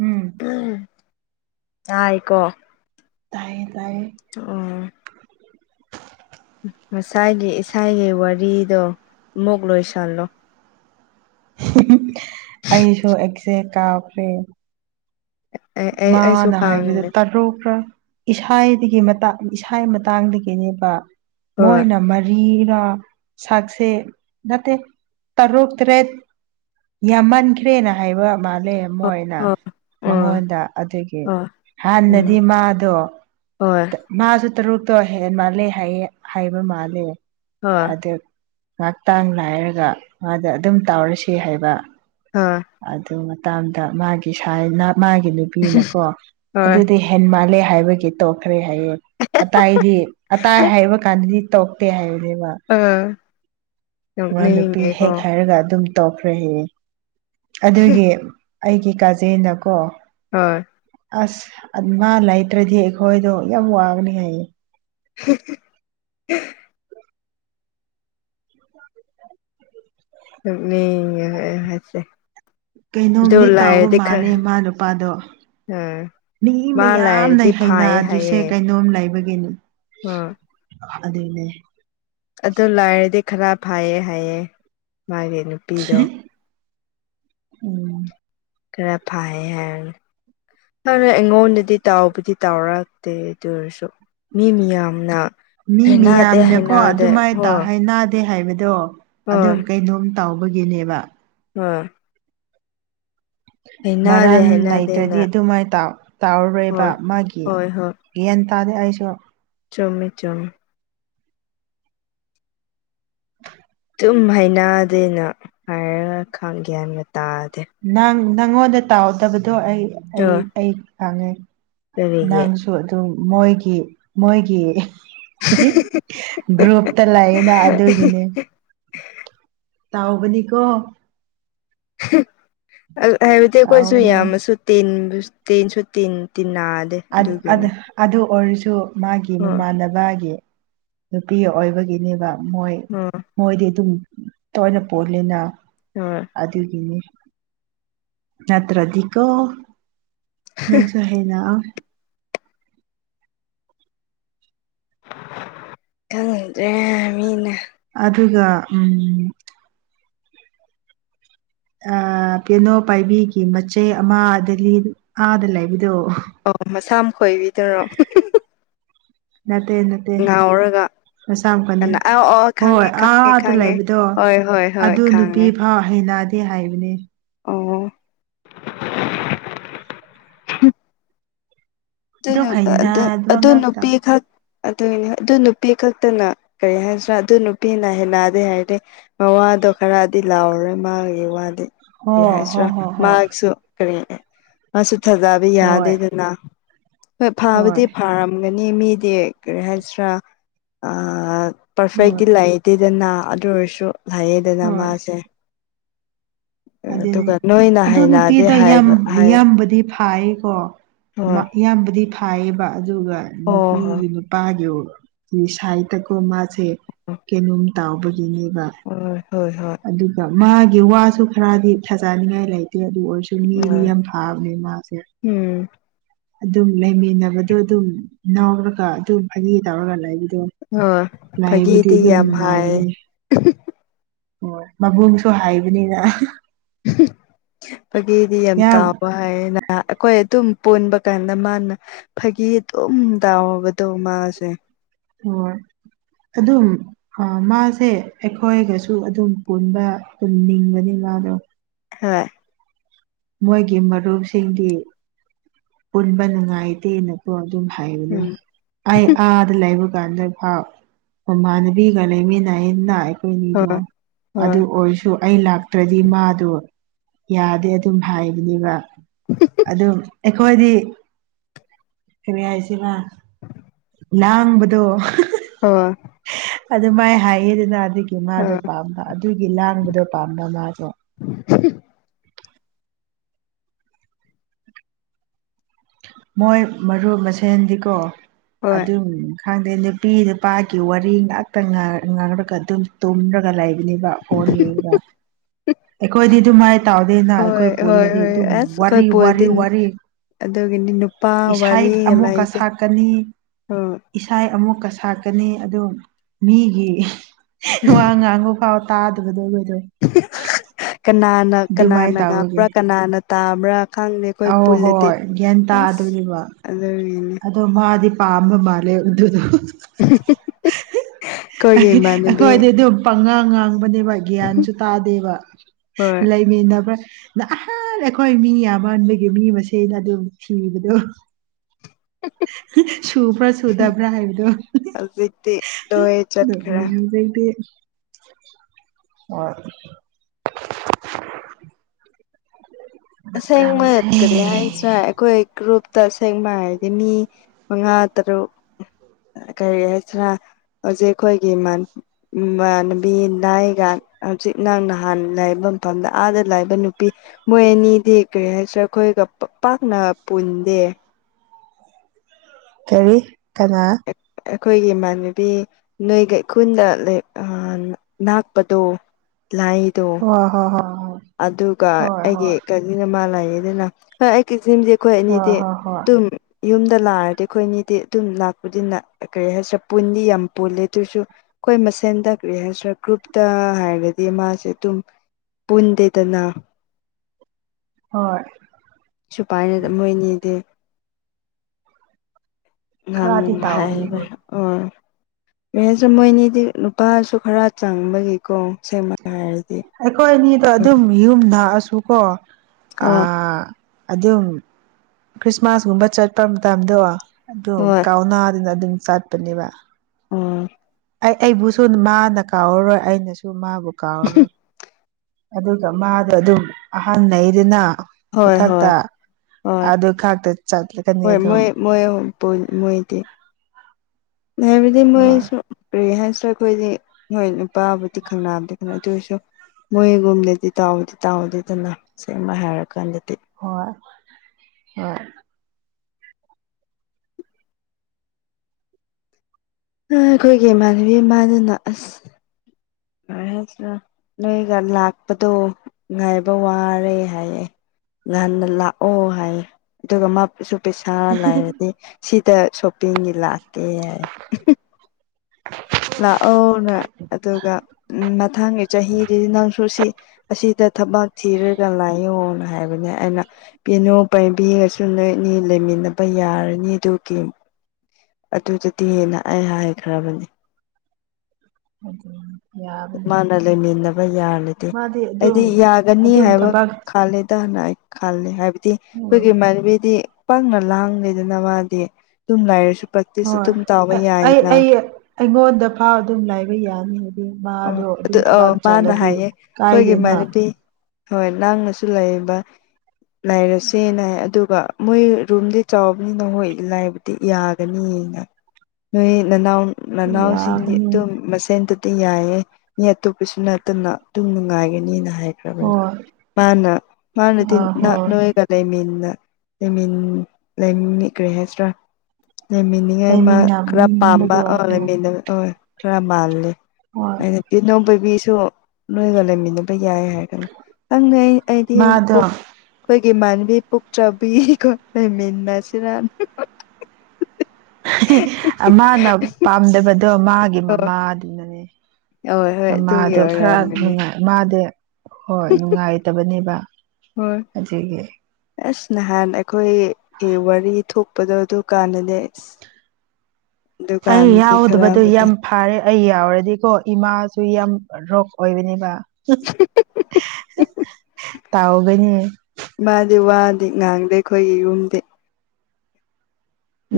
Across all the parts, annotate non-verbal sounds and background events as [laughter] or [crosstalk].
ꯎꯝ ꯎꯝꯥꯏꯀꯣ ꯇꯥꯏꯌꯦ ꯇꯥꯏꯌꯦ ꯑꯣ ꯉꯁꯥꯏꯒꯤ ꯏꯁꯥꯒꯤ ꯋꯥꯔꯤꯗꯣ ꯑꯃꯨꯛ ꯂꯣꯏꯁꯤꯜꯂꯣ ꯑꯩꯁꯨ ꯑꯦꯛꯖꯦꯛ ꯀꯥꯎꯈ꯭ꯔꯦ ꯑꯩ ꯑꯩ ꯑꯩꯁꯨ ꯃꯥꯅ ꯍꯥꯏꯕꯗ ꯈꯪꯉꯦ ꯇꯔꯨ ꯈ꯭ꯔꯥ ꯏꯁꯥꯏꯗꯒꯤ ꯃꯇ ꯏꯁꯥ ꯃꯇꯥꯡꯗꯒꯤꯅꯦꯕ ꯍꯣꯏ ꯃꯣꯏꯅ ꯔꯤꯔꯥ ꯁꯛꯁꯦ ꯅꯠꯇꯦ ꯇꯔꯨꯛ ꯇꯔꯦꯠ ꯌꯥꯝ ꯃꯟꯈ꯭ꯔꯦꯅ ꯍꯥꯏꯕ ꯃꯥꯜꯂꯦ ꯃꯣꯏꯅ ꯍꯣꯏ ꯑꯣ ꯃꯉꯣꯟꯗ ꯑꯗꯨꯒꯤ ꯍꯣꯏ ꯎꯝ ꯍꯥꯟꯅꯗꯤ ꯃꯥꯗꯣ ꯍꯣꯏ ꯃꯥꯁꯨ ꯇꯔꯨꯛꯇꯣ ꯍꯦꯟ ꯃꯥꯜꯂꯦ ꯍꯥꯏ ꯍꯥꯏꯕ ꯃꯥꯜꯂꯦ ꯍꯣꯏ ꯑꯗꯨ ꯉꯥꯏꯍꯥꯛꯇꯥꯡ ꯂꯥꯏꯔꯒ ꯃꯥꯗ ꯑꯗꯨꯝ ꯇꯥꯎꯔꯁꯤ ꯍꯥꯏꯕ ꯍꯣꯏ ꯑꯗꯨ ꯃꯇꯗ ꯃꯥꯒꯤ ꯃꯥꯒꯤ ꯅꯨꯄꯤꯅꯀꯣ ꯍꯣꯏ ꯑꯗꯨꯗꯤ ꯍꯦꯟ ꯃꯥꯜꯂꯦ ꯍꯥꯏꯕꯒꯤ ꯇꯣꯛꯈ꯭ꯔꯦ ꯍꯥꯏꯌꯦ ꯑꯇꯥꯏꯗꯤ ꯑꯇꯥꯏ ꯍꯥꯏꯕ ꯀꯥꯟꯗꯗꯤ ꯇꯣꯛꯇꯦ ꯍꯥꯏꯕꯅꯦꯕ ꯑ ꯏ ꯅꯨꯄꯤ ꯅꯣꯛꯅꯤꯡꯉꯦꯀꯣ ꯍꯦꯛ ꯍꯥꯏꯔꯒ ꯑꯗꯨꯝ ꯇꯧꯈ꯭ꯔꯍꯦ ꯑꯗꯨꯒꯤ ꯑꯩꯒꯤ ꯀꯥꯖꯦꯅꯀꯣ ꯍꯣꯏ ꯑꯁ ꯃꯥ ꯂꯩꯇ꯭ꯔꯗꯤ ꯑꯩꯈꯣꯏꯗꯣ ꯌꯥꯝ ꯋꯥꯕꯅꯤ ꯍꯥꯏꯌꯦꯌꯦ ꯎꯝ ꯁꯦ ꯀꯩꯅꯣꯝꯗꯤ ꯇꯥꯎꯕ ꯃꯥꯜꯂꯦ ꯃꯥ ꯅꯨꯨꯄꯥꯗꯣ ꯑꯥ ꯃꯤ ꯃꯥ ꯃꯌꯥꯝꯅ ꯂꯩꯔꯗꯤ ꯐꯥꯏꯌꯦ ꯍꯩꯅꯗ꯭ꯔꯤꯁꯦ ꯀꯩꯅꯣꯝ ꯂꯩꯕꯒꯤꯅꯤ ꯎꯝ ꯑꯗꯦꯗꯦ ꯑꯗꯨ ꯂꯥꯏꯔꯗꯤ ꯈꯔ ꯐꯥꯏꯌꯦ ꯍꯥꯏꯌꯦ ꯃꯥꯒꯤ ꯅꯨ ꯁꯤ ꯎꯝ ꯈꯔ ꯐ ꯍꯥꯏ ꯁꯥꯔ ꯑꯩꯉꯣꯟꯗꯗꯤ ꯇꯥꯎꯕꯨꯗꯤ ꯇꯥꯎꯔꯛꯇꯦ ꯑꯗꯨ ꯑꯣꯏꯔꯁꯨ ꯃꯤ ꯃꯤꯌꯥꯝꯅ ꯃꯤ ꯃꯤꯌꯥꯝꯅꯀꯣ ꯑꯗꯨꯃꯥꯏꯅ ꯇꯧ ꯍꯥꯏꯅ ꯐꯠꯇꯦ ꯍꯥꯏꯕꯗꯣ ꯍꯣꯏ ꯑꯗꯨꯝ ꯀꯩꯅꯣꯝ ꯇꯥꯎꯕꯒꯤꯅꯦꯕ ꯑꯝ ꯍꯩꯅꯗꯦ ꯃꯔꯜ ꯂꯩꯇ꯭ꯔꯗꯤ ꯍꯩꯅꯗꯦꯅ ꯑꯗꯨꯃꯥꯏꯅ ꯇꯥꯎꯔꯣꯏꯕ ꯍꯣꯏ ꯃꯥꯒꯤ ꯍꯣꯏ ꯌꯦꯟ ꯇꯥꯗꯦ ꯑꯩꯁꯨ ꯆꯨꯝꯃꯦ ꯆꯨꯝꯃꯦ ꯇꯨꯝ ꯍꯩꯅꯗꯦꯅ ꯍꯥꯏꯔꯒ ꯈꯪꯒꯦꯟꯒ ꯇꯥꯗꯦ ꯅꯪ ꯅꯪꯉꯣꯟꯗ ꯇꯥꯎꯗꯕꯗꯣ ꯑꯩ ꯑ ꯑꯩ ꯑꯩ ꯈꯪꯉꯦ ꯀꯔꯤꯒꯤ ꯅꯪꯁꯨ ꯑꯗꯨꯝ ꯃꯣꯏꯒꯤ ꯃꯣꯏꯒꯤ ꯒ꯭ꯔꯨꯞꯇ ꯂꯥꯛꯏꯅ ꯑꯗꯨꯒꯤꯅꯦ ꯇꯥꯎꯕꯅꯤꯀꯣ ꯍꯥꯏꯕꯗꯤ ꯑꯩꯈꯣꯏꯁꯨ ꯇꯥꯎꯕꯅꯦ ꯌꯥꯝꯃꯁꯨ ꯇ ꯇꯦꯟꯁꯨ ꯇ ꯇꯤꯟꯟꯅꯗꯦ ꯑꯗꯨ ꯑꯣꯏꯔꯁꯨ ꯃꯥꯒꯤ ꯍꯣꯏ ꯃꯃꯥꯟꯅꯕ ꯏꯕꯥꯒꯤ ꯅꯨꯄꯤ ꯑꯣꯏꯕꯒꯤꯅꯦꯕ ꯃꯣꯏ ꯍꯣꯏ ꯃꯣꯏꯗꯤ ꯑꯗꯨꯝ ꯇꯅ ꯄꯣꯂꯅ ꯍ ꯑꯗꯨꯒꯤꯅꯤ ꯅꯠꯇ꯭ꯔꯙꯀꯣ ꯅꯪ ꯁ ꯍꯦꯅ ꯈꯪꯗ꯭ꯔꯦ ꯃꯤꯅꯦ ꯑꯗꯨꯒ ꯎꯝ ꯑ ꯄꯦꯅꯣ ꯄꯥꯏꯕꯤꯒꯤ ꯃꯆꯦ ꯑꯃ ꯑꯥꯗ ꯂꯩꯕꯗꯣ ꯑꯣ ꯃꯁꯥ ꯑꯃ ꯈꯣꯏꯕꯤꯗꯅꯣ ꯅꯠꯇ ꯅꯥꯎꯔꯒ ꯃꯆꯥꯃꯛꯨꯄꯥꯅꯦ ꯍꯣꯏ ꯈꯪꯉꯦ ꯑꯥꯗ ꯈꯪꯉꯦ ꯂꯩꯕꯗꯣ ꯍꯣꯏ ꯍꯣꯏ ꯍꯣꯏ ꯑꯗꯨ ꯅꯨꯄꯤ ꯈꯪꯉꯦ ꯐꯥꯎ ꯍꯩꯅ ꯁꯤ ꯍꯥꯏꯕꯅꯦ ꯑꯣ ꯑꯗꯨꯝ ꯑꯗꯨ ꯍꯩꯅꯗꯕ ꯑꯗꯨ ꯉꯥꯛꯇ ꯅꯨꯄꯤ ꯈꯛ ꯑꯗꯨꯅꯦ ꯑꯗꯨ ꯅꯨꯄꯤ ꯈꯛꯇꯅ ꯀꯔꯤ ꯍꯥꯏꯗ꯭ꯔꯥ ꯑꯗꯨ ꯅꯨꯄꯤꯅ ꯍꯦꯟꯅꯗꯦ ꯍꯥꯏꯔꯔꯦ ꯃꯋꯥꯗꯣ ꯈꯔꯗꯤ ꯂꯥꯎꯔꯣꯏ ꯃꯥꯒꯤ ꯋꯥꯗꯤ ꯍꯣ ꯀꯔꯤ ꯍꯣ ꯍꯥꯏꯁꯤꯔꯥ ꯍꯣ ꯍꯣꯏ ꯃꯍꯥꯛꯁꯨ ꯀꯔꯤ ꯃꯥꯁꯨ ꯊꯥꯖꯕ ꯍꯣꯏ ꯌꯥꯗꯦꯗꯅ ꯍꯣꯏ ꯐꯥꯕꯨꯗꯤ ꯐꯥꯔꯝꯒꯅꯤ ꯃꯤꯗꯤ ꯀꯔꯤ ꯍꯥꯏꯁꯤꯔꯥ ꯑ ꯍꯣꯏ ꯄꯔꯐꯦꯛꯂꯤ ꯂꯩꯇꯦꯗꯅ ꯑꯗꯨ ꯑꯣꯏꯔꯁꯨ ꯂꯩꯑꯗꯅ ꯍꯣꯏ ꯃꯥꯁꯦ ꯑꯗꯨꯅꯦ ꯑꯗꯨꯒ ꯅꯣꯏꯅ ꯑꯗꯨ ꯍꯩꯅꯗꯦ ꯅꯨꯄꯤꯗꯣ ꯌꯥꯝ ꯍꯥꯏꯕ ꯍꯥꯏ ꯏꯌꯥꯝꯕꯗꯤ ꯐꯀꯣ ꯍꯣꯏ ꯏꯌꯥꯝꯕꯗꯤ ꯐꯥꯏꯌꯦꯕ ꯑꯗꯨꯒ ꯑꯣ ꯍꯣꯏ ꯅꯨꯄꯤꯒꯤ ꯅꯨꯄꯥꯒꯤ ꯁꯥꯏꯠ ꯀꯣ ꯃꯥꯁꯦ ꯀꯩꯅꯣꯝ ꯇꯥꯎꯕꯒꯤꯅꯦꯕ ꯍ ꯍꯣꯏ ꯍꯣꯏ ꯑꯗꯨꯒ ꯃꯥꯒꯤ ꯋꯥꯁꯨ ꯈꯔꯗꯤ ꯊꯥꯖꯅꯤꯡꯉꯥꯏ ꯂꯩꯇꯦ ꯑꯗꯨ ꯑꯣꯏꯔꯁꯨ ꯃꯤꯗꯤ ꯍꯣꯏ ꯌꯥꯝ ꯐꯥꯕꯅꯦ ꯃꯥꯁꯦ ꯎꯝ ꯑꯗꯨꯝ ꯂꯩꯃꯤꯟꯅꯕꯗꯣ ꯑꯗꯨꯝ ꯎꯔꯒ ꯑꯗꯨꯝ ꯐꯒꯤꯦ ꯇꯧꯔꯒ ꯂꯥꯏꯕꯗꯣ ꯍꯣꯏ ꯂꯥꯏꯕꯔꯤ ꯐꯥꯒꯤꯗꯤ ꯑꯗꯨꯝ ꯌꯥꯝ ꯍꯥꯏ ꯂꯥꯏꯕꯔꯤ ꯑꯣ ꯃꯕꯨꯡꯁꯨ ꯍꯥꯏꯕꯅꯤꯅ ꯐꯥꯒꯤꯦꯗꯤ ꯌꯥꯝ ꯇꯥꯎꯕ ꯍꯥꯏꯅ ꯑꯩꯈꯣꯏ ꯑꯗꯨꯝ ꯄꯨꯣꯟꯕ ꯀꯥꯟꯗ ꯃꯥꯅ ꯐꯥꯒꯤ ꯑꯗꯨꯝ ꯇꯗꯥꯕꯗꯣ ꯃꯥꯁꯦ ꯑꯣ ꯑꯗꯨꯝ ꯑ ꯃꯥꯁꯦ ꯑꯩꯈꯣꯏꯒꯁꯨ ꯑꯗꯨꯝ ꯄꯨꯟꯕ ꯑꯗꯨꯝ ꯅꯤꯡꯕꯅꯤ ꯃꯥꯗꯣ ꯍꯝ ꯃꯣꯏꯒꯤ ꯃꯔꯨꯞꯁꯤꯡꯗꯤ ꯄꯨꯟꯕ ꯅꯨꯡꯉꯥꯏꯇꯦꯅ ꯍ ꯑꯗꯨꯝ ꯍꯥꯏꯕꯅꯦ ꯎꯝ ꯑꯩ ꯑꯥꯗ ꯂꯩꯕ ꯀꯥꯟꯗ ꯐꯥꯎ ꯃꯃꯥꯟꯅꯕꯤꯒ ꯂꯩꯃꯤꯅ ꯑꯩꯅ ꯑꯩꯈꯣꯏꯅꯤꯗꯣ ꯍꯣꯏ ꯍꯣꯏ ꯑꯗꯨ ꯑꯣꯏꯔꯁꯨ ꯑꯩ ꯂꯥꯛꯇ꯭ꯔꯗꯤ ꯃꯥꯗꯣ ꯌꯥꯗꯦ ꯑꯗꯨꯝ ꯍꯥꯏꯕꯅꯦꯕ ꯑꯗꯨꯝ ꯑꯩꯈꯣꯏꯗꯤ ꯐꯔꯤ ꯍꯥꯏꯁꯤꯅ ꯂꯥꯡꯕꯗꯣ ꯍ ꯑꯗꯨꯃꯥꯏ ꯍꯥꯏꯌꯦꯗꯅ ꯑꯗꯨꯒꯤ ꯃꯥꯗꯣ ꯍꯣꯏ ꯄꯥꯝꯕ ꯑꯗꯨꯒꯤ ꯂꯥꯡꯕꯗꯣ ꯄꯥꯝꯕ ꯃꯥꯗꯣ ꯃꯣꯏ ꯃꯔꯨ ꯃꯁꯦꯟꯗꯤꯀꯣ ꯍꯣꯏ ꯑꯗꯨꯝꯅꯤ ꯈꯪꯗꯦ ꯅꯨꯄꯤ ꯅꯨꯄꯥꯒꯤ ꯋꯥꯔꯤ ꯉꯥꯛꯇ ꯉꯥꯡꯔꯒ ꯑꯗꯨꯝ ꯇꯨꯝꯔꯒ ꯂꯩꯕ ꯄꯤꯅꯤꯕ ꯐꯣꯟ ꯌꯕ ꯑꯩꯈꯣꯏꯗꯤ ꯑꯗꯨꯃꯥꯏ ꯇꯥꯎꯗꯦꯅ ꯍꯣꯏ ꯑꯩꯈꯣꯏ ꯍꯣꯏ ꯄꯨꯜꯂꯗꯤ ꯍꯣꯏ ꯑꯗꯨꯝ ꯑꯁ ꯑꯩꯈꯣꯏ ꯋꯥꯔꯤ ꯋꯥꯔꯤ ꯄꯣꯜꯗꯤ ꯋꯥꯔꯤ ꯑꯗꯨꯒꯤꯅꯤ ꯅꯨꯄꯥ ꯏꯁꯥꯏ ꯋꯥꯔꯤꯒ ꯑꯃꯨꯛꯀ ꯂꯩꯇꯦ ꯁꯥꯛꯀꯅꯤ ꯍꯣꯏ ꯏꯁꯥꯏ ꯑꯃꯨꯛꯀ ꯁꯥꯛꯀꯅꯤ ꯑꯗꯨ ꯃꯤꯒꯤ ꯋꯥ ꯉꯥꯡꯕ ꯐꯥꯎ ꯇꯥꯒꯣꯒꯗꯣ ꯎ ꯀꯅꯥꯅ ꯀꯅꯥꯅ ꯉꯥꯡꯕ꯭ꯔꯥ ꯀꯅꯥꯅ ꯇꯥꯕ꯭ꯔꯥ ꯈꯪꯗꯦ ꯑꯩꯈꯣꯏ ꯑ ꯍꯣꯏ ꯒ꯭ꯌꯥꯟ ꯇꯥꯗꯣꯔꯤꯕ ꯑꯗꯨꯗ ꯑꯗꯣ ꯃꯥꯗꯤ ꯄꯥꯝꯕ ꯃꯥꯜꯂꯦ ꯑꯗꯨꯗꯣ [inaudible] ꯑꯩꯈꯣꯏꯒꯤ ꯏꯃꯥꯟꯅꯕꯤ ꯑꯩꯈꯣꯏꯗꯤ ꯑꯗꯨꯝ ꯄꯉꯥꯡ ꯉꯥꯡꯕꯅꯦꯕ ꯒ꯭ꯌꯥꯟꯁꯨ ꯇꯥꯗꯦꯕ ꯍꯣꯏ ꯟꯅꯕ꯭ꯔꯥ ꯅꯍꯥꯟ ꯑꯩꯈꯣꯏ ꯃꯤ ꯌꯥꯝꯕ ꯍꯟꯕꯒꯤ ꯃꯤ ꯃꯁꯤꯡꯁꯩꯅ ꯑꯗꯨꯝ ꯊꯤꯕꯗꯣ [inaudible] ꯁꯨ ꯐ꯭ꯔ ꯁꯨꯗ ꯐ꯭ꯔ ꯍꯥꯏꯗ ꯍꯧꯖꯤꯛꯇꯤ ꯂꯣꯏ ꯆꯠꯈ꯭ꯔꯦ ꯗꯤ [inaudible] ꯑꯣ ꯑꯁꯦꯡꯕ ꯃꯇꯝꯁꯦ ꯀꯔꯤ ꯍꯥꯏꯁꯤꯔꯦ ꯑꯩꯈꯣꯏ ꯒ꯭ꯔꯨꯞ ꯇꯁꯦꯡꯕ ꯍꯥꯏꯗꯤ ꯃꯤ ꯃꯉꯥ ꯇꯔꯨꯛ ꯀꯔꯤ ꯍꯥꯏꯁꯤꯔ ꯍꯧꯖꯤꯛ ꯑꯩꯈꯣꯏꯒꯤ ꯅꯨꯄꯤ ꯂꯅꯥꯏꯒ ꯍꯧꯖꯤꯛ ꯅꯪ ꯅꯍꯥꯟ ꯂꯕ ꯃꯐꯝꯗ ꯑꯥꯗ ꯂꯥꯛꯕ ꯅꯨꯄꯤ ꯃꯣꯏ ꯑꯅꯤꯗꯤ ꯀꯔꯤ ꯍꯥꯏꯁꯤꯔꯦ ꯑꯩꯈꯣꯏꯒ ꯄꯥꯛꯅ ꯄꯨꯟꯗꯦ ꯀꯔꯤ ꯀꯅꯥ ꯑꯩꯈꯣꯏꯒꯤ ꯏꯃꯥꯟꯅꯕꯤ ꯅꯣꯏꯒ ꯏ ꯈꯨꯨꯟꯗ ꯉꯅꯥꯥꯛꯄꯗꯣ ꯂ ꯇꯣ ꯍ ꯍꯣꯏ ꯍ ꯑꯗꯨꯒ ꯑꯩꯒꯤ ꯀꯖꯤꯅ ꯃꯥ ꯂꯩꯔꯤꯗꯅ ꯍꯣꯏ ꯑꯩ ꯀꯦꯖꯤꯝꯗꯤꯦ ꯑꯩꯣꯏ ꯍꯣꯏ ꯑꯅꯤꯗꯤ ꯍꯣꯏ ꯍꯣꯏ ꯍꯣꯏ ꯑꯗꯨꯝ ꯌꯨꯝꯗ ꯂꯥꯛꯑꯗꯤ ꯑꯩꯈꯣꯏꯅꯤꯗꯤ ꯑꯗꯨꯝ ꯂꯥꯛꯄꯗꯤꯅ ꯀꯔꯤ ꯍꯥꯏꯁꯦ ꯄꯨꯟꯗꯤ ꯌꯥꯝ ꯄꯨꯂꯦ ꯑꯗꯨꯔꯁꯨ ꯑꯩꯈꯣꯏ ꯃꯁꯦꯟꯗꯈ꯭ꯔꯦ ꯍꯥꯏꯁꯤꯔꯥ ꯒ꯭ꯔꯨꯞꯇ ꯍꯥꯏꯔꯒꯗꯤ ꯃꯥꯁꯦ ꯑꯗꯨꯝ ꯄꯨꯟꯗꯦꯗꯅ ꯍꯣꯏ ꯁꯨꯄꯥꯏꯅ ꯃꯣꯏꯅꯤꯗꯤ ꯅꯍꯪ ꯈꯔꯗꯤ ꯇꯥꯎꯕꯅꯦ ꯍꯥꯏꯕ ꯍꯣꯏ ꯑꯣ ꯃꯁꯨ ꯃꯣꯏꯅꯤꯗꯤ ꯅꯨꯄꯥꯁꯨ ꯈꯔ ꯆꯪꯕꯒꯤ ꯀꯣ ꯁꯦꯝꯃ ꯍꯥꯏꯔꯗꯤ ꯑꯩꯈꯣꯏ ꯑꯅꯤꯗ ꯑꯗꯨꯝ ꯌꯨꯝ ꯊꯥꯛꯑꯁꯨꯀꯣ ꯑ ꯑꯗꯨꯝ ꯈ꯭ꯔꯤꯁꯃꯥꯁꯀꯨꯝꯕ ꯆꯠꯄ ꯃꯇꯝꯗꯣ ꯑꯗꯣ ꯍꯣꯏ ꯀꯥꯎꯅꯥꯗꯨꯅ ꯑꯗꯨꯝ ꯆꯠꯄꯅꯦꯕ ꯎꯝ ꯑꯩ ꯑꯩꯕꯨꯁꯨ ꯃꯥꯅ ꯀꯥꯎꯔꯔꯣꯏ ꯑꯩꯅꯁꯨ ꯃꯥꯕꯨ ꯀꯥꯎꯔꯔꯣꯏ ꯑꯗꯨꯒ ꯃꯥꯗꯣ ꯑꯗꯨꯝ ꯑꯍꯟꯅꯩꯗꯨꯅ ꯍꯣꯏ ꯃꯊꯛꯇ ꯍꯣꯏ ꯍꯣꯏ ꯑꯗꯨ ꯈꯛꯇ ꯆꯠꯂꯀꯅꯤ ꯍꯣꯏ ꯑꯗꯨꯝ ꯃꯣꯏ ꯃꯣꯏ ꯃꯣꯏꯗꯤ ꯍꯕꯤꯗꯤ ꯍꯣꯏ ꯃꯁꯨ ꯄ꯭ꯔꯦ ꯍꯥꯏꯟꯁꯁꯨ ꯑꯩꯈꯣꯏꯗꯤ ꯅꯣꯏ ꯅꯨꯄꯥꯕꯨꯗꯤ ꯈꯪꯅꯕꯗꯤ ꯈꯪ ꯑꯗꯨꯔꯁꯨ ꯃꯣꯏꯒꯨꯝꯗꯗꯤ ꯇꯥꯎꯕꯗꯤ ꯇꯥꯎꯗꯣꯏꯗꯅ ꯁꯦꯡꯅ ꯍꯥꯏꯔ ꯀꯥꯟꯗꯗꯤ ꯍꯣꯏ ꯍꯣꯏ ꯑꯩꯈꯣꯏꯒꯤ ꯏꯃꯥꯟꯅꯕꯤ ꯏꯃꯥꯟꯅꯅ ꯑꯁ ꯑꯁ ꯅꯣꯏꯒ ꯂꯥꯛꯄꯗꯣ ꯉꯥꯏꯕ ꯋꯥꯔꯦ ꯍꯥꯏꯌꯦꯦ ꯉꯍꯥꯟꯅ ꯂꯥꯛꯑꯣ ꯍꯥꯏ ꯑꯗꯨꯒ ꯃꯥꯁꯨ ꯄꯩꯁꯥ ꯂꯥꯏꯔꯗꯤ ꯁꯤꯗ ꯁꯣꯞꯄꯤꯡꯒꯤ ꯂꯥꯛꯀꯦ ꯍꯥꯏ ꯂꯥꯛꯑꯣꯅꯦ ꯑꯗꯨꯒ ꯎ ꯃꯊꯪꯒꯤ ꯆꯍꯤꯗꯨꯗꯤ ꯅꯪꯁꯨ ꯁꯤ ꯑꯁꯤꯗ ꯊꯕꯛ ꯊꯤꯔꯒ ꯂꯥꯛꯌꯣꯅ ꯍꯥꯏꯕꯅꯤ ꯑꯩꯅ ꯄꯕꯦꯅꯨ ꯄꯥꯝꯕꯤꯒꯁꯨ ꯅꯣꯏꯅꯤ ꯂꯩꯃꯤꯟꯅꯕ ꯌꯥꯔꯅꯤ ꯑꯗꯨꯒꯤ ꯑꯗꯨꯗꯤ ꯍꯦꯟꯅ ꯑꯩ ꯍꯥꯏꯈ꯭ꯔꯕꯅꯤ ꯑꯗꯨ ꯌꯥꯕꯅꯤ ꯃꯥꯅ ꯂꯩꯃꯤꯟꯅꯕ ꯌꯥꯔꯗꯤꯦ ꯑꯩꯗꯤ ꯌꯥꯒꯅꯤ ꯑꯗꯨꯝ ꯍꯥꯏꯕ ꯊꯕꯛ ꯈꯂꯦꯗꯅ ꯑꯩ ꯈꯜꯂꯤꯦ ꯍꯥꯏꯕꯗꯤ ꯍꯣꯏ ꯑꯩꯈꯣꯏꯒꯤ ꯃꯥꯟꯕꯤꯗꯤ ꯄꯪꯅ ꯂꯥꯡꯗꯦꯗꯅ ꯃꯥꯗꯤ ꯑꯗꯨꯝ ꯂꯥꯏꯔꯁꯨ ꯄ꯭ꯔꯦꯛꯇꯤꯁ ꯍꯣꯏ ꯑꯗꯨꯝ ꯇꯥꯕ ꯑꯩ ꯌꯥꯏꯌꯦꯅ ꯑꯩ ꯑꯩꯉꯣꯟꯗ ꯐꯥꯎ ꯑꯗꯨꯝ ꯂꯥꯏꯕ ꯌꯥꯅꯤꯕ ꯑꯗꯨ ꯑꯣ ꯃꯥꯗꯣ ꯑꯗꯨꯝ ꯑꯗꯨ ꯑ ꯊꯕꯥꯛ ꯃꯥꯅ ꯆꯠꯂꯗꯤ ꯍꯥꯏꯌꯦ ꯑꯩꯈꯣꯏꯒꯤ ꯀꯥꯏꯗꯦꯅ ꯏꯃꯥꯟꯅꯕꯤ ꯍꯣꯏ ꯅꯪꯅꯁꯨ ꯂꯩꯌꯦꯕ ꯂꯥꯏꯔꯁꯦꯅ ꯑꯗꯨꯒ ꯃꯣꯏ ꯔꯨꯝꯗꯤ ꯆꯥꯎꯕꯅꯤꯅ ꯍꯣꯏ ꯂꯕ ꯌꯥꯒꯅꯤꯅ ꯅꯣꯏ ꯅꯅꯥꯎ ꯃꯅꯥꯎꯁꯤꯡ ꯌꯥꯒꯅꯤ ꯑꯗꯨ ꯃꯁꯦꯟꯗꯗꯤ ꯌꯥꯏ ꯑꯦ ꯃꯤ ꯑꯇꯣꯞꯄꯁꯨ ꯅꯠꯇꯅ ꯑꯗꯨꯝ ꯅꯨꯡꯉꯥꯏꯒꯅꯤꯅ ꯍꯥꯏꯦ ꯍꯣꯏ ꯃꯥꯅ ꯃꯥꯅꯗꯤ ꯑ ꯅ ꯍꯣꯏ ꯂꯩꯃꯤꯟꯅ ꯂꯩꯃꯤꯟ ꯂꯩꯈ꯭ꯔꯦ ꯍꯥꯏꯁꯤ꯭ꯔꯥ ꯂꯩꯃꯤ ꯉꯃ ꯈꯔ ꯄꯥꯝꯕ ꯂꯩꯃꯤꯟꯅꯕꯗꯣ ꯑ ꯍꯣꯏ ꯑ ꯈꯔ ꯃꯥꯜꯂꯦ ꯍꯣꯏ ꯍꯥꯏꯗꯤ ꯄꯦꯅꯣ ꯕꯦꯕꯤꯁꯨ ꯅꯣꯏꯒ ꯂꯩꯃꯤꯟꯅꯕ ꯌꯥꯏ ꯍꯥꯏꯔꯒꯅ ꯈꯪꯅꯦ ꯑꯩ ꯑꯩꯗꯤ ꯃꯥꯗꯣ ꯑꯩꯈꯣꯏꯒꯤ ꯃꯥꯟꯕꯤ ꯄꯛꯇ꯭ꯔꯕꯤ ꯈꯣꯠ ꯂꯩꯃꯤꯟꯅ ꯑꯁꯤꯅ [inaudible] ꯃꯥꯅ ꯄꯥꯝꯗꯕꯗꯣ ꯃꯥꯒꯤ ꯍꯣꯏ ꯃꯃꯥꯗꯨꯅꯅꯦ ꯍꯣꯏ ꯑꯗꯨꯒꯤ ꯃꯃꯥꯗꯣ ꯈꯔ ꯑꯣꯏꯔꯝꯒꯅꯤ ꯅꯨꯡꯉꯥꯏ ꯃꯥꯗꯤ ꯍꯣꯏ ꯅꯨꯡꯉꯥꯏꯇꯕꯅꯦꯕ ꯍꯣꯏ ꯑꯁꯤꯒꯤ ꯑꯁ ꯅꯍꯥꯟ ꯑꯩꯈꯣꯏꯒꯤ ꯋꯥꯔꯤ ꯊꯣꯛꯄꯗꯣ ꯑꯗꯨ ꯀꯥꯟꯅꯅꯦ ꯑꯁ ꯑꯩ ꯗꯨꯀꯥꯟꯗꯤ ꯈꯔꯕ ꯌꯥꯎꯗꯕꯗꯣ ꯍꯧꯗ ꯌꯥꯝ ꯐꯔꯦ ꯑꯩ ꯌꯥꯎꯔꯗꯤꯀꯣ ꯏꯃꯥꯁꯨ ꯌꯥꯝ ꯔꯣꯛ ꯑꯣꯏꯕꯅꯦꯕ ꯇꯥꯎꯕꯅꯤ ꯃꯥꯗꯤ ꯋꯥꯗꯤ ꯉꯥꯡꯗꯦ ꯑꯩꯈꯣꯏꯒꯤ ꯌꯨꯝꯗꯤ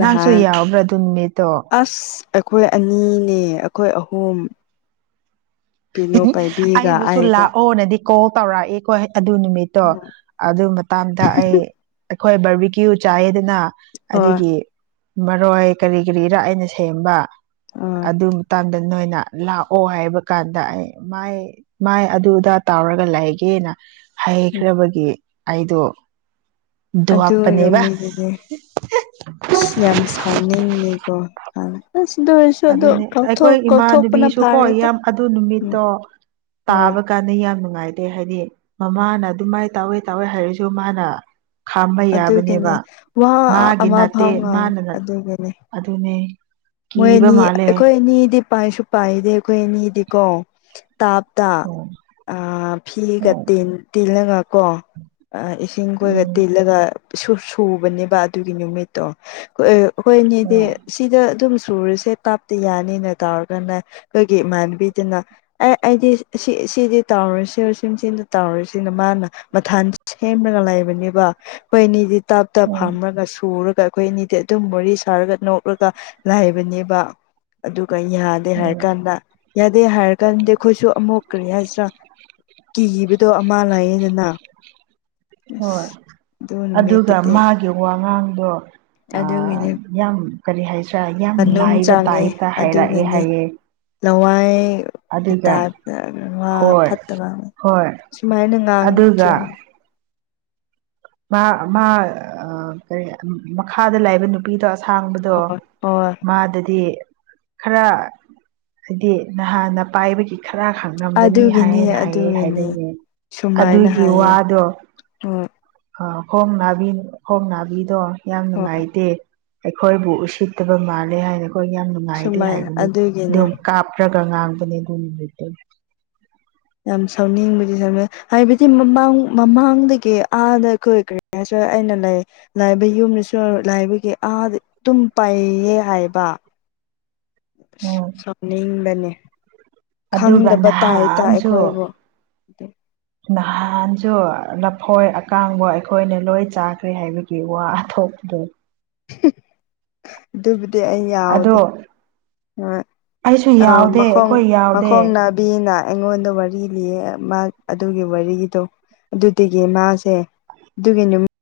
ꯅꯍꯥꯛꯁꯨ ꯌꯥꯎꯕ꯭ꯔꯥ ꯑꯗꯨ ꯅꯨꯃꯤꯠꯇꯣ ꯑꯁ ꯑꯩꯈꯣꯏ ꯑꯅꯤꯅꯦ ꯑꯩꯈꯣꯏ ꯑꯍꯨꯝ ꯀꯩꯅꯣ ꯄꯥꯏꯕꯤꯒ ꯑꯩꯕꯨꯁꯨ ꯑꯩꯒ ꯂꯥꯛꯑꯣꯅꯗꯤ ꯀꯣꯜ ꯇꯧꯔꯛꯏꯦꯀꯣ ꯑꯗꯨ ꯅꯨꯃꯤꯠꯇꯣ ꯑꯗꯨ ꯃꯇꯥꯡꯗ ꯑꯩ ꯑꯩꯈꯣꯏ ꯕꯔꯕꯤ ꯀ꯭ꯌꯨ ꯆꯥꯏꯌꯦꯗꯅ ꯍꯣꯏ ꯑꯗꯨꯒꯤ ꯃꯔꯣꯏ ꯀꯔꯤ ꯀꯔꯤ ꯏꯔꯥꯛ ꯑꯅ ꯁꯦꯝꯕ ꯍꯣꯏ ꯑꯗꯨꯝ ꯃꯇꯝꯗ ꯅꯣꯏꯅ ꯂꯥꯛꯑꯣ ꯍꯥꯏꯕ ꯀꯥꯟꯗ ꯑꯩ ꯃꯥꯏ ꯃꯥꯏ ꯑꯗꯨꯗ ꯇꯥꯎꯔꯒ ꯂꯩꯒꯦꯅ ꯍꯩꯈ꯭ꯔꯕꯒꯤ ꯑꯩꯗꯨ ꯗꯨ ꯑꯗꯨ ꯍꯥꯄꯅꯦꯕ ꯅꯨꯃꯤꯠꯇꯨꯗꯤ ꯑꯁ ꯌꯥꯝ ꯁꯥꯎꯅꯤꯡꯉꯦꯀꯣ ꯍꯅ ꯑꯁ ꯑꯗꯨ ꯑꯣꯏꯔꯁꯨ ꯑꯗꯨꯅꯦ ꯑꯗꯨꯊ ꯑꯩꯈꯣꯏ ꯀꯥꯎꯊꯣꯛꯄꯅ ꯏꯃꯥꯟꯅꯕꯤꯁꯨ ꯀꯣ ꯐꯔꯦꯗ ꯌꯥꯝ ꯑꯗꯨ ꯎ ꯅꯨꯃꯤꯠꯇꯣ ꯎꯝ ꯇꯥꯕ ꯀꯥꯟꯗ ꯌꯥꯝ ꯅꯨꯡꯉꯥꯏꯇꯦ ꯍꯥꯏꯗꯤ ꯃꯃꯥꯅ ꯑꯗꯨꯃꯥꯏꯅ ꯇꯥꯎꯋꯦ ꯇꯥꯎꯋꯦ ꯍꯥꯏꯔꯁꯨ ꯃꯥꯅ ꯈꯥꯝꯕ ꯌꯥꯕꯅꯦꯕ ꯑꯗꯨꯒꯤꯅꯦ ꯋꯥ ꯃꯥꯒꯤ ꯑꯃ ꯅꯠꯇꯦ ꯐꯥꯎ ꯉꯥꯡꯉꯦ ꯃꯥꯅꯦ ꯑꯗꯨꯒꯤꯅꯦ ꯑꯗꯨꯅꯤ ꯃꯣꯏ ꯑꯅꯤ ꯑꯩꯈꯣꯏ ꯑꯅꯤꯗꯤ ꯄꯥꯏꯁꯨ ꯄꯥꯏꯗꯦ ꯑꯩꯈꯣꯏ ꯑꯅꯤꯗꯤꯀꯣ ꯇꯥꯞꯇ ꯑꯣ ꯐꯤꯒ ꯍꯣꯏ ꯇꯦꯜꯂꯒꯀꯣ ꯏꯁꯤꯡ ꯈꯣꯏꯒ ꯎꯝ ꯇꯤꯜꯂꯒ ꯁꯨꯕꯅꯦꯕ ꯑꯗꯨꯒꯤ ꯅꯨꯃꯤꯠꯇꯣ ꯍꯣꯏꯅꯦꯗꯤ ꯍꯣꯏ ꯁꯤꯗ ꯑꯗꯨꯝ ꯁꯨꯔꯤꯁꯦ ꯀꯥꯞꯇ ꯌꯥꯅꯤꯅ ꯇꯧꯔꯒꯅ ꯑꯩꯈꯣꯏꯒꯤ ꯏꯃꯥꯟꯅꯕꯤꯗꯨꯅ ꯑꯦ ꯑꯩꯗꯤ ꯁꯤ ꯁꯤꯗꯤ ꯇꯧꯔ ꯁꯤꯔ ꯁꯤ ꯁꯤꯗ ꯇꯧꯔꯨꯁꯤꯅ ꯃꯥꯅ ꯃꯊꯥꯟ ꯁꯦꯝꯂꯒ ꯂꯩꯕꯅꯦꯕ ꯑꯩꯈꯣꯏ ꯑꯅꯤꯗꯤ ꯇꯥꯞ ꯇꯥꯞ ꯍꯣꯏ ꯐꯝꯔꯒ ꯁꯨꯔꯒ ꯑꯩꯈꯣꯏ ꯑꯅꯤꯗꯤ ꯑꯗꯨꯝ ꯃꯔꯤ ꯁꯥꯔꯒ ꯅꯣꯛꯂꯒ ꯂꯥꯏꯕꯅꯦꯕ ꯑꯗꯨꯒ ꯌꯥꯗꯦ ꯍꯥꯏꯔ ꯍꯣꯏ ꯀꯥꯟꯗ ꯑꯗꯩ ꯍꯥꯏꯔ ꯀꯥꯟꯗꯗꯤ ꯑꯩꯈꯣꯏꯁꯨ ꯑꯃꯨꯛ ꯀꯔꯤ ꯍꯥꯏꯁꯤꯔꯥ ꯀꯤꯈꯤꯕꯗꯣ ꯑꯃ ꯂꯥꯛꯌꯦꯗꯅ ꯍꯣꯏ ꯑꯗꯨ ꯑꯗꯨꯒ ꯃꯥꯒꯤ ꯋꯥꯉꯥꯡꯗꯣ ꯑꯗꯨꯗ ꯏꯗꯤ ꯌꯥꯝ ꯀꯔꯤ ꯍꯥꯏꯁ꯭ꯔꯥ ꯌꯥꯝ ꯂꯥꯏꯕ ꯇꯥꯏꯞꯇ ꯍꯥꯏꯔꯛꯑꯦ ꯍꯥꯏꯌꯦꯦ ꯂꯋꯥꯏ ꯒꯤꯇꯥꯞ ꯋꯥ ꯍꯣꯏ ꯐꯠꯇꯕ ꯍꯣꯏ ꯁꯨꯃꯥꯏꯅ ꯉꯥꯡꯉꯤ ꯑꯗꯨꯒ ꯆꯨꯝ ꯃꯥ ꯃꯥ ꯀꯔꯤ ꯃꯈꯥꯗ ꯂꯥꯛꯏꯕ ꯅꯨ ꯅꯨꯅꯥꯄꯤꯗꯣ ꯑꯁꯥꯡꯕꯗꯣ ꯍꯣꯏ ꯃꯥꯗꯗꯤ ꯈꯔ ꯍꯥꯏꯗꯤ ꯅꯍꯥꯟꯅ ꯄꯥꯏꯕꯒꯤ ꯈꯔ ꯈꯥꯡꯉꯝꯒꯅꯤ ꯑꯗꯨꯒꯤꯅꯤ ꯍꯥꯏꯅ ꯍꯥꯏꯌꯦ ꯑꯗꯨꯒꯤꯅꯤ ꯍꯥꯏꯅꯑꯦ ꯑꯗꯨꯒꯤ ꯋꯥꯗꯣ ꯑꯣ ꯑ ꯈꯣꯡ ꯅꯥꯕꯤ ꯈꯣꯡ ꯅꯥꯕꯤꯗꯣ ꯌꯥꯝ ꯍꯣꯏ ꯅꯨꯡꯉꯥꯏꯇꯦ ꯑꯩꯈꯣꯏꯕꯨ ꯎꯁꯤꯠꯇꯕ ꯃꯥꯜꯂꯦ ꯍꯥꯏꯅ ꯑꯩꯈꯣꯏ ꯌꯥꯝ ꯅꯨꯡꯉꯥꯏꯗꯤꯦ ꯁꯨꯃꯥꯏꯅ ꯍꯥꯏꯕꯅꯤ ꯑꯝ ꯑꯗꯨꯒꯤꯅꯦ ꯀꯥꯞ ꯭ꯔꯒꯒꯅꯤ ꯑꯗꯨꯠꯇꯦ ꯌꯥꯝ ꯁꯥꯎꯅꯤꯡꯕꯗꯤ ꯁꯝꯅ ꯍꯥꯏꯕꯗꯤ ꯃꯃꯥꯡ ꯃꯃꯥꯡꯗꯒꯤ ꯑꯥꯗ ꯑꯩꯈꯣꯏ ꯀꯔꯤ ꯁꯨ ꯑꯩꯅ ꯂꯩ ꯂꯥꯏꯕ ꯌꯨꯝꯗꯁꯨ ꯂꯥꯏꯕꯒꯤ ꯑꯥꯗꯤ ꯑꯗꯨꯝ ꯄꯥꯏꯌꯦ ꯍꯥꯏꯕ ꯎꯝ ꯆꯅꯤꯡꯕꯅꯤ ꯑꯗꯨꯒ ꯈꯪꯗꯕ ꯇꯥꯏꯇꯥ ꯅꯍꯥꯟꯁꯨ ꯑꯩꯈꯣꯏꯕꯨ ꯑꯗꯨ ꯅꯍꯥꯟꯁꯨ ꯂꯐꯣꯏ ꯑꯀꯥꯡꯕ ꯑꯩꯈꯣꯏꯅ ꯂꯣꯏ ꯆꯥꯈ꯭ꯔꯦ ꯍꯥꯏꯕꯒꯤ ꯋꯥ ꯑꯊꯣꯛꯄꯗꯨꯅꯤ ꯑꯗꯨꯕꯨꯗꯤ ꯑꯩ ꯑꯗꯣ ꯌꯥꯎꯗꯦ ꯑꯩꯁꯨ ꯌꯥꯎꯗꯦ ꯃꯈꯣꯡ ꯑꯩꯈꯣꯏ ꯃꯈꯣꯡ ꯌꯥꯎꯗꯦ ꯕꯤꯅ ꯑꯩꯉꯣꯟꯗ ꯋꯥꯔꯤ ꯂꯤꯌꯦ ꯃꯥ ꯑꯗꯨꯒꯤ ꯋꯥꯔꯤꯗꯣ ꯑꯗꯨꯗꯒꯤ ꯃꯥꯁꯦ ꯑꯗꯨꯒꯤ ꯅꯨꯃꯤ